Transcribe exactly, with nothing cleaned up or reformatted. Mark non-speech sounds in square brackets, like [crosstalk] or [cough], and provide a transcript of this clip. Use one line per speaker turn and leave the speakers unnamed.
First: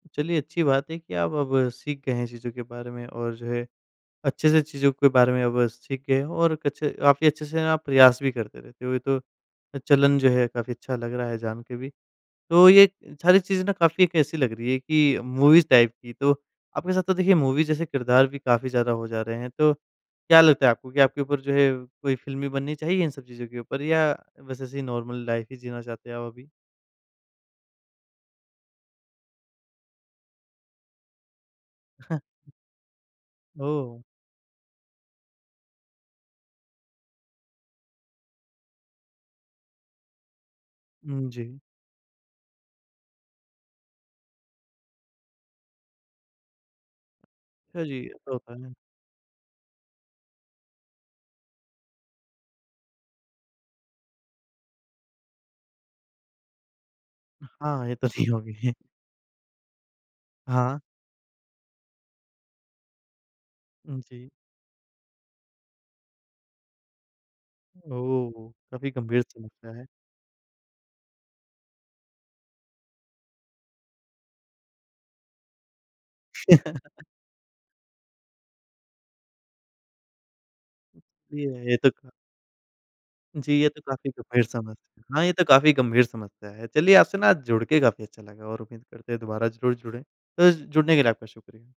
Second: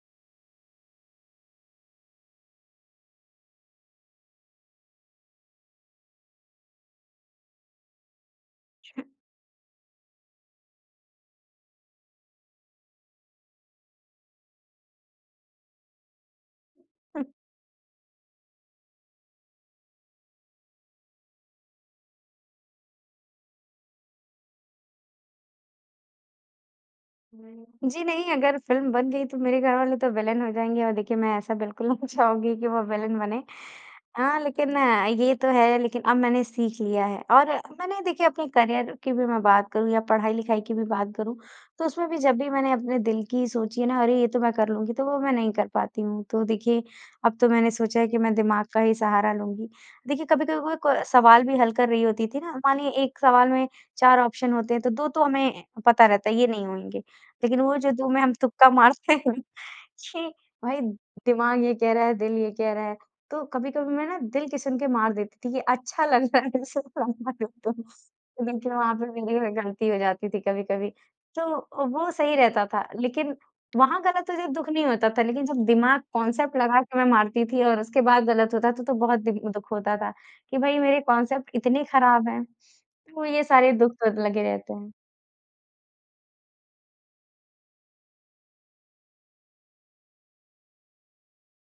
चलिए, अच्छी बात है कि आप अब सीख गए हैं, चीज़ों के बारे में और जो है, अच्छे से चीज़ों के बारे में अब सीख गए हैं और कुछ काफ़ी अच्छे से आप प्रयास भी करते थे। तो ये तो चलन जो है काफ़ी अच्छा लग रहा है जान के भी। तो ये सारी चीज़ें ना काफ़ी एक ऐसी लग रही है कि मूवीज़ टाइप की तो आपके साथ तो देखिए मूवी जैसे किरदार भी काफ़ी ज़्यादा हो जा रहे हैं, तो क्या लगता है आपको कि आपके ऊपर जो है, कोई फ़िल्म भी बननी चाहिए इन सब चीज़ों के ऊपर या बस ऐसे नॉर्मल लाइफ ही जीना चाहते हैं आप अभी?
जी, नहीं अगर फ़िल्म बन गयी तो मेरे घरवाले तो विलेन हो जाएँगे और देखिए मैं ऐसा बिल्कुल नहीं
[chuckles]
चाहूँगी कि वो विलेन बने।
ओह!
हाँ, लेकिन ये तो है, लेकिन अब मैंने सीख लिया है और मैंने देखिए अपने करियर की भी मैं बात करूँ या पढ़ाई-लिखाई की भी बात
उम,
करूँ
जी।
तो उसमें भी जब भी मैंने अपने दिल की सोची ना अरे, ये तो मैं कर लूँगी, तो वो मैं नहीं कर पाती हूँ। तो देखिए अब तो मैंने
अ,
सोचा
जी
है कि मैं दिमाग
टोकन।
का ही सहारा लूँगी। देखिए, कभी-कभी वो को सवाल भी हल कर रही होती थी ना मानिए एक सवाल में चार ऑप्शन होते हैं, तो दो तो हमें पता रहता है ये नहीं होंगे। लेकिन वो
हाँ,
जो
ये तो
दो में
नहीं
हम तुक्का
होगी।
मारते हैं कि भाई
हाँ।
दिमाग ये कह रहा है, दिल ये कह रहा है, तो कभी-कभी
उम,
मैं ना
जी।
दिल सुन के मार देती थी कि अच्छा लग रहा है [unintelligible] तो
ओह,
देखिए,
काफ़ी
वहाँ पे
गंभीर सा
मेरी
लगता है।
गलती हो जाती थी कभी-कभी, तो वो सही रहता था लेकिन वहाँ गलत हो जब दुःख नहीं होता था लेकिन जब दिमाग कांसेप्ट लगा के मैं
[chuckles]
मारती थी और उसके बाद गलत होता था तो बहुत दिन दुःख होता था कि भई मेरे कांसेप्ट
ये, ये
इतने
तो
ख़राब हैं, वो ये
जी, ये
सारे
तो
दुःख
काफ़ी
तो लगे
गंभीर
रहते हैं।
समस्या हाँ, ये तो काफ़ी गंभीर समस्या है। चलिए आपसे ना जुड़ के काफ़ी अच्छा लगा और उम्मीद करते हैं दोबारा ज़रूर जुड़े, तो जुड़ने के लिए आपका शुक्रिया।